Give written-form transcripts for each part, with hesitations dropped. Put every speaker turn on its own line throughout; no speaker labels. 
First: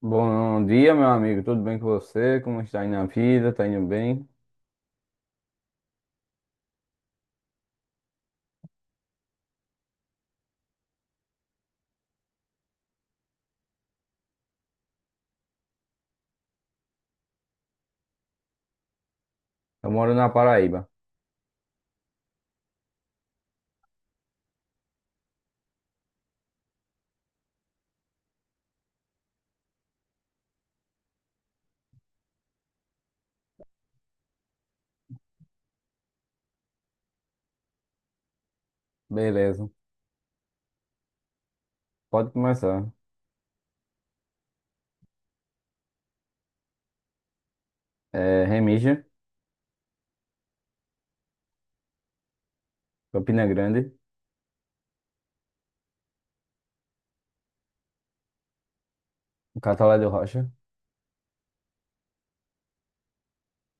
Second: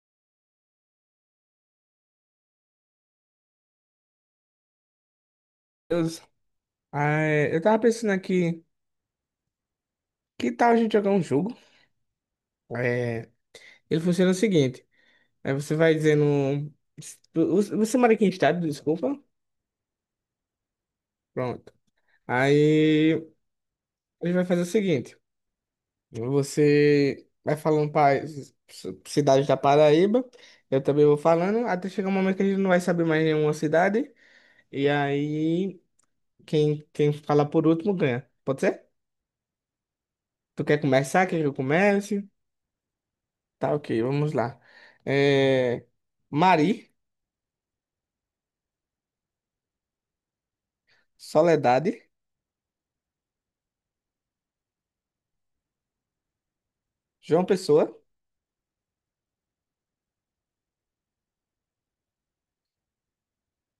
Bom dia, meu amigo. Tudo bem com você? Como está indo na vida? Tá indo bem?
Deus. Ah, é, eu tava pensando aqui, que tal a gente jogar um jogo? É, ele funciona o seguinte, aí você vai dizendo... Você mora aqui em estado, desculpa?
Eu moro na Paraíba.
Pronto. Aí ele vai fazer o seguinte, você vai falando para cidades da Paraíba, eu também vou falando, até chegar um momento que a gente não vai saber mais nenhuma cidade, e aí quem falar por último ganha. Pode ser?
Beleza.
Tu quer começar? Quer que eu comece?
Pode começar.
Tá, ok, vamos lá. É, Mari,
Remígio,
Soledade,
Campina Grande,
João Pessoa.
Catolé do Rocha.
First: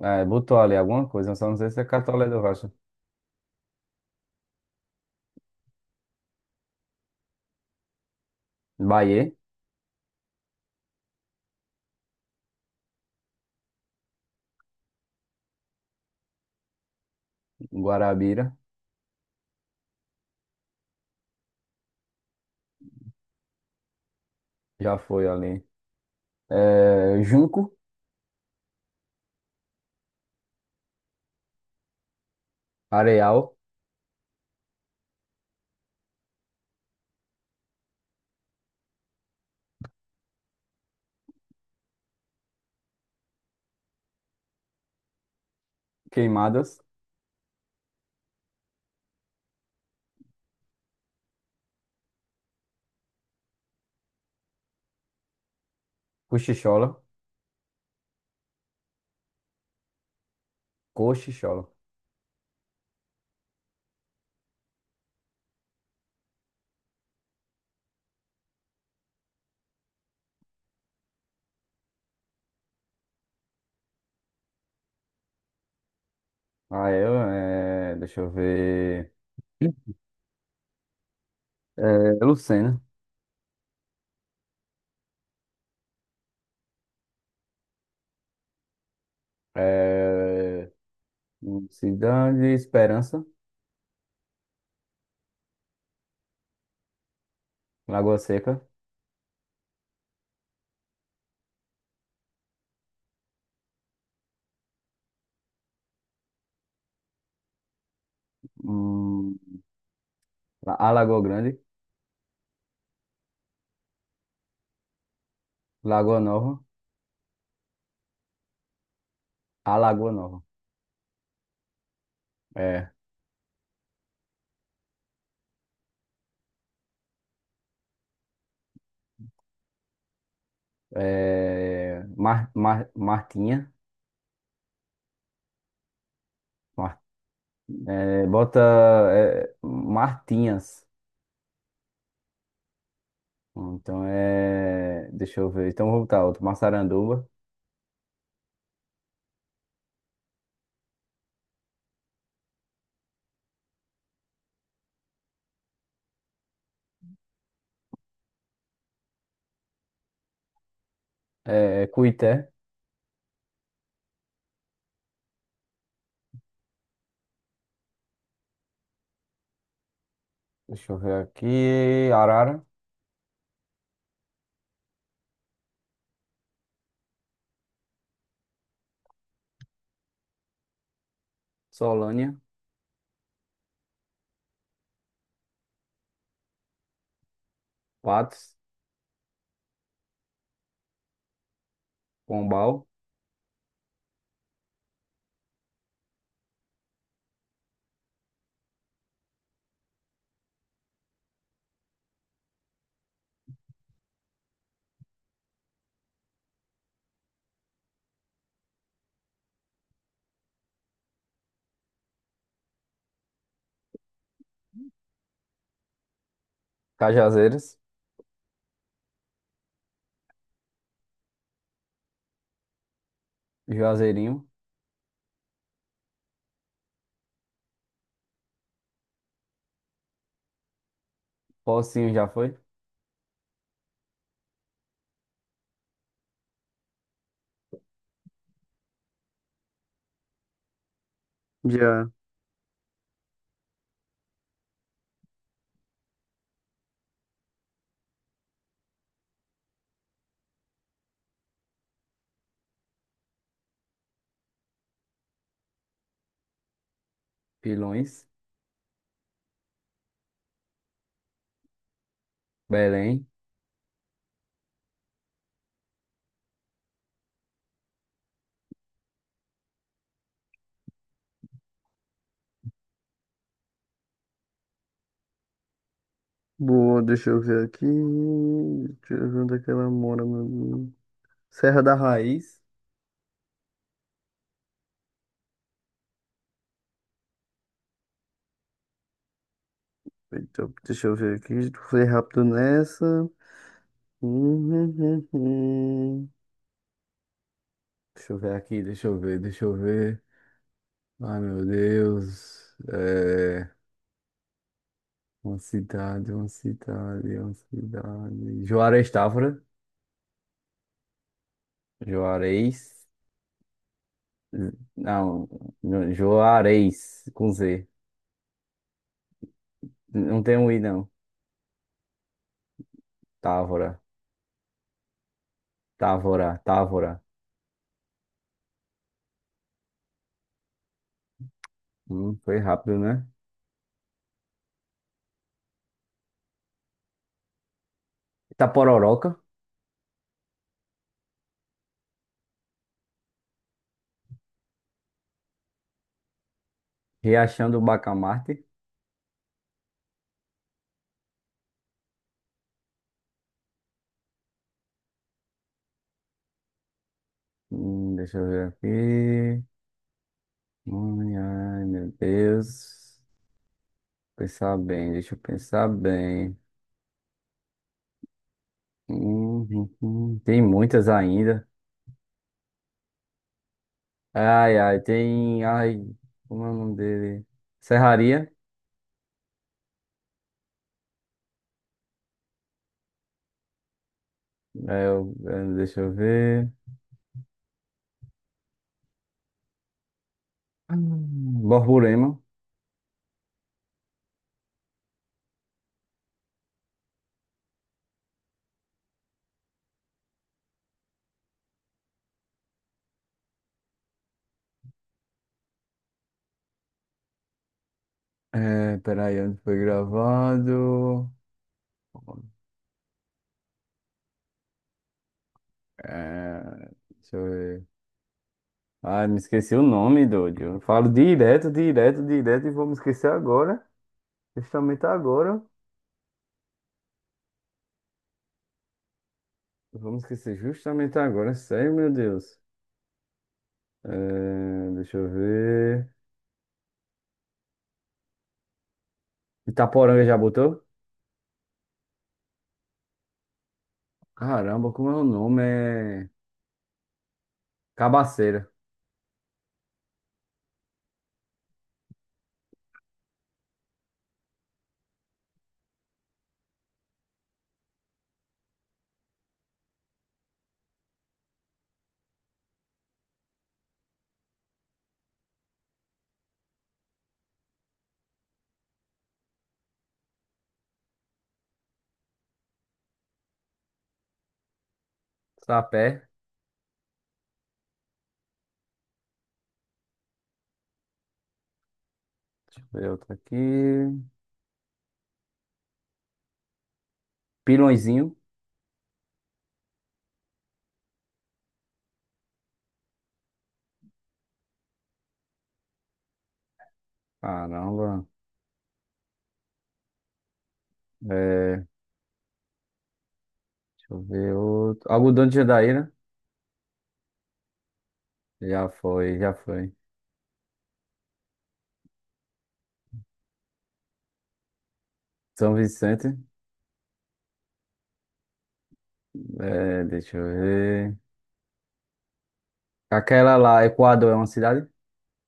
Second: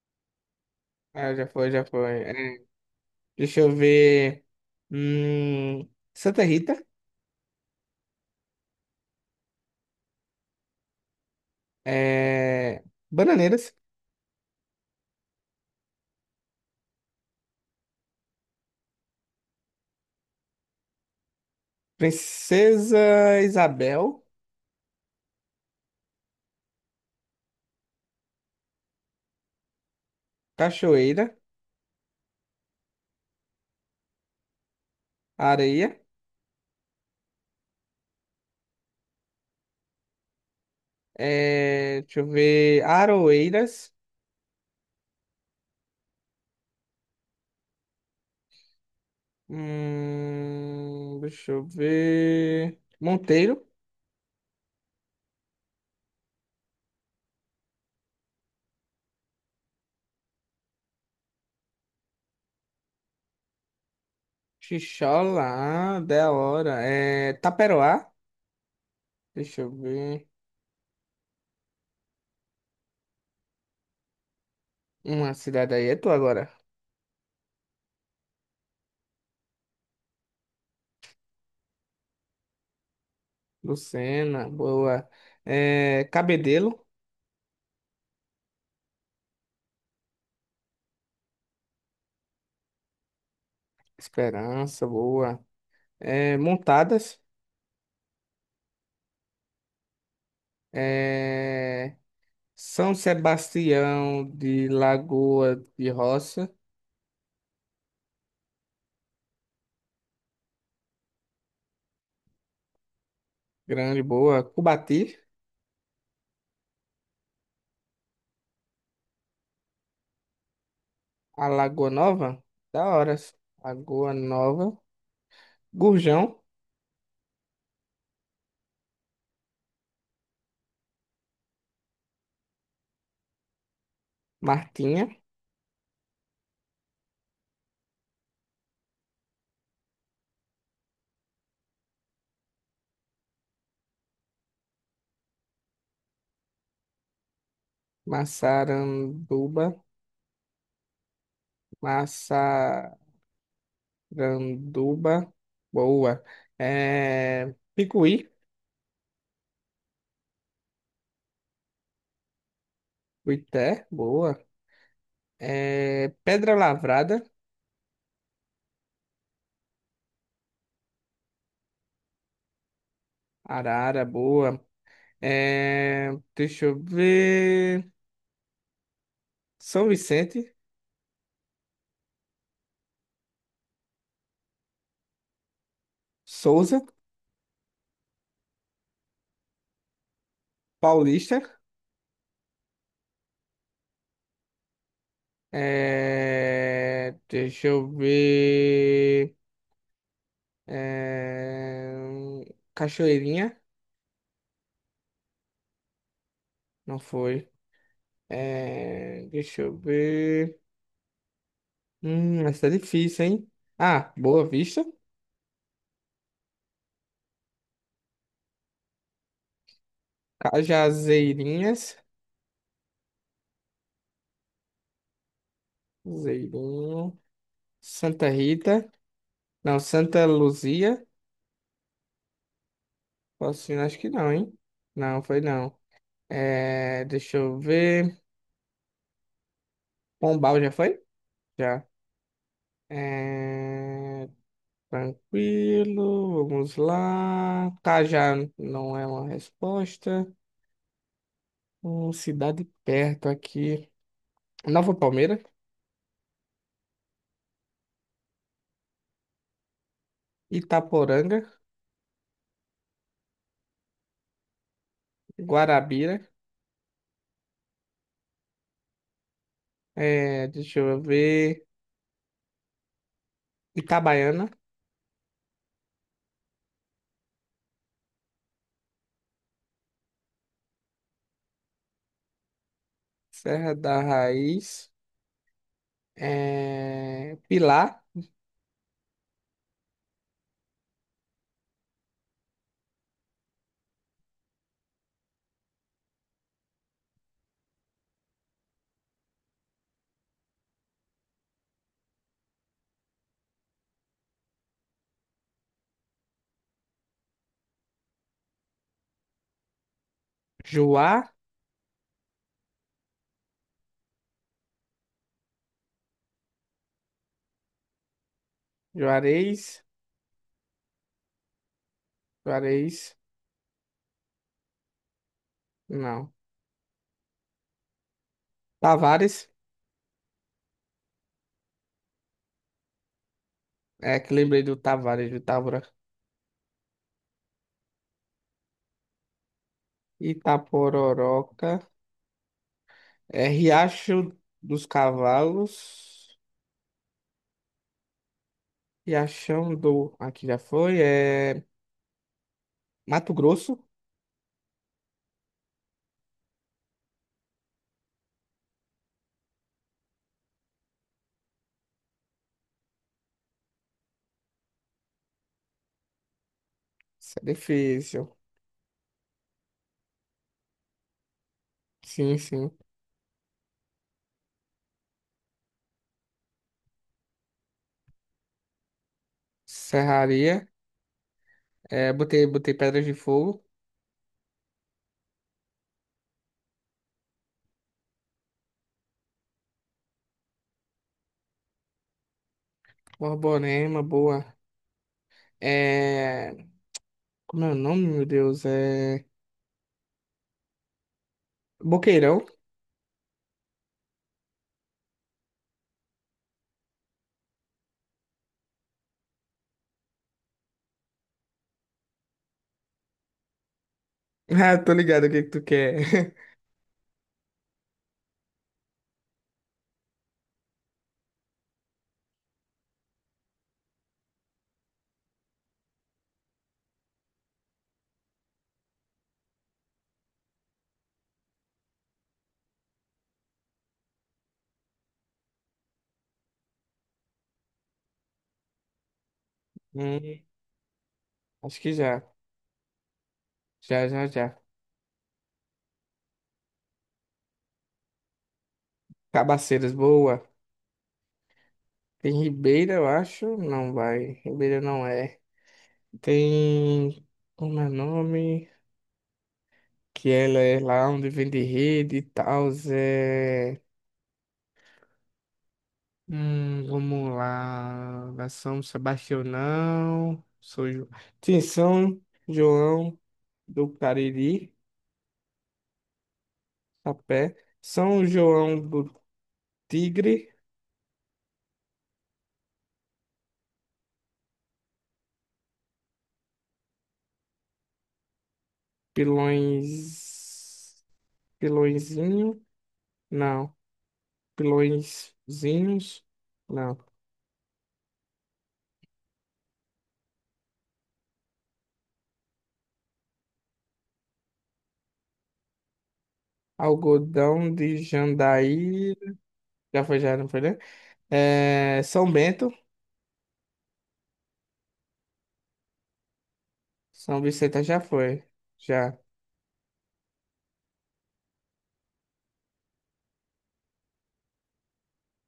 Botou ali alguma coisa,
Ah, já
só não sei
foi,
se é
já foi.
Catolé do
É,
Rocha.
deixa eu ver. Santa Rita,
Bahia,
é, Bananeiras,
Guarabira,
Princesa Isabel,
já foi ali. Junco,
Cachoeira,
Areal,
Areia. É, deixa eu ver. Aroeiras.
Queimadas,
Hum, deixa eu ver. Monteiro,
Cochichola, Cochichola.
Xixola, ah, da hora. É... Taperoá. Deixa eu ver. Uma cidade aí é tu agora.
Ah, deixa eu ver. É, Lucena.
Lucena, boa. É, Cabedelo,
É, Cidade Esperança,
Esperança, boa. É, Montadas,
Lagoa Seca,
é, São Sebastião de Lagoa de Roça,
hum, a Lagoa Grande,
grande, boa. Cubati,
Lagoa Nova, a Lagoa Nova.
a Lagoa Nova, da
É,
hora. Lagoa Nova, Gurjão,
Martinha,
Martinha,
Mar- é, bota Martinhas. Deixa eu ver. Então vou botar outro. Massaranduba,
Massaranduba, Massaranduba, boa. É, Picuí.
é Cuité,
Boité, boa. É, Pedra Lavrada,
deixa eu ver aqui. Arara,
Arara, boa. É, deixa eu ver. São Vicente,
Solânia,
Souza,
Patos,
Paulista.
Pombal,
É, deixa eu ver. É, Cachoeirinha, não foi. É, deixa eu ver. Essa é difícil, hein? Ah, Boa Vista,
Cajazeiras,
Cajazeirinhas,
Juazeirinho,
Zeirinho, Santa Rita. Não, Santa Luzia?
Pocinho já foi,
Patrocínio, acho que não, hein? Não, foi não. É, deixa eu ver. Pombal já foi? Já.
já.
É, tranquilo, vamos lá. Cajá não é uma resposta. Cidade perto aqui. Nova Palmeira,
Pilões.
Itaporanga,
Belém.
Guarabira. É, deixa eu ver. Itabaiana,
Boa, deixa eu ver aqui. Deixa eu ver onde é que ela mora, meu amigo. Serra da Raiz.
Serra da Raiz, é, Pilar,
Eita, deixa eu ver aqui. Foi rápido nessa. Hum, hum, hum, hum. Deixa eu ver aqui, deixa eu ver, deixa eu ver. Ai, meu Deus. Uma cidade, uma cidade, uma cidade. Juarez Távora.
Juá.
Juarez. Não, Juarez, com Z.
Juarez,
Não tem um I, não.
Juarez,
Távora.
não.
Távora, Távora.
Tavares,
Foi rápido, né?
é que lembrei do Tavares, do Távora.
Itapororoca,
Itapororoca, é Riacho dos Cavalos,
Riachão do Bacamarte.
Riachão do, aqui já foi, é Mato Grosso,
Deixa eu ver aqui. Ai, meu Deus. Pensar bem, deixa eu pensar bem.
isso é difícil.
Tem muitas ainda.
Sim, sim.
Ai, ai, tem. Ai, como é o nome dele? Serraria.
Serraria, é, botei, botei Pedras de Fogo,
Deixa eu ver. Borborema.
Borborema, boa. É, como é o nome, meu Deus? É Boqueirão.
Peraí, onde foi gravado?
Ah, tô ligado o que que tu quer.
É, Deixa eu ver. Ai, me esqueci o nome, doido. Eu falo direto, direto, direto e vou me esquecer agora. Justamente agora. Vou me esquecer justamente agora. Sério, meu Deus. Deixa eu ver. Itaporanga já
Hum,
botou?
acho que já, já.
Caramba, como é o nome? Cabaceira.
Cabaceiras, boa. Tem Ribeira, eu acho. Não vai. Ribeira não é. Tem. Como é o nome? Que ela é lá onde vende rede e tal. É... vamos lá. Da São Sebastião, não. Sou Jo- Tem São João do Cariri,
Sapé.
a pé. São João do Tigre,
Deixa eu ver outro aqui. Pilõezinho.
Pilões. Pilõezinho? Não. Pilõezinhos? Não.
Caramba. Deixa eu ver outro. Algodão de Jandaíra.
Algodão de
Já
Jandaíra.
foi, já foi.
Já foi, já não foi, né? É, São Bento.
São Vicente.
São Vicente já foi. Já.
Deixa eu ver. Aquela lá, Equador é uma cidade?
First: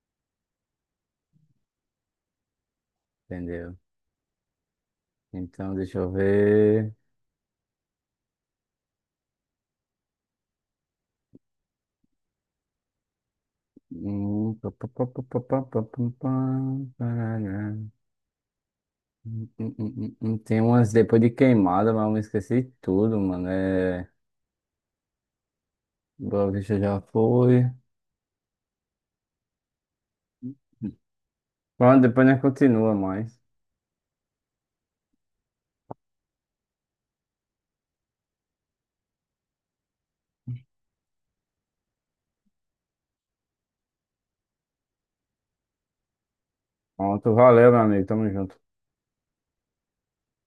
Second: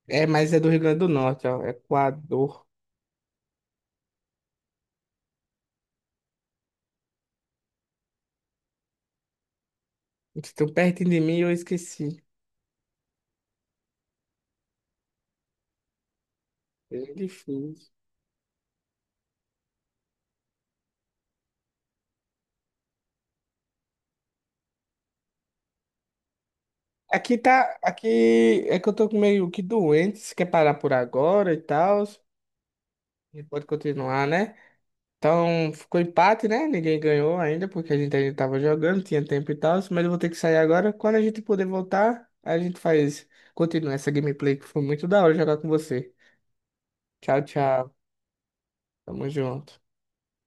É, mas é do Rio Grande do Norte, ó. Equador.
Entendeu? Então, deixa eu ver.
Eles tão pertinho de mim, e eu esqueci.
Pá, pá, pá, pá, pá, pá, pá, pá, pá,
É
parará.
difícil.
Tem umas depois de queimada, mas eu me esqueci tudo, mano. Boa Vista já
Aqui
foi.
tá. Aqui é que eu tô meio que doente. Se quer parar por agora e
Pronto,
tal.
depois nós continua mais.
E pode continuar, né? Então ficou empate, né? Ninguém ganhou ainda porque a gente ainda tava jogando, tinha tempo e tal, mas eu vou ter que sair agora. Quando a gente puder voltar, a gente faz, continua essa gameplay que foi muito da hora jogar com você.
Pronto,
Tchau,
valeu, meu
tchau.
amigo. Tamo junto.
Tamo junto.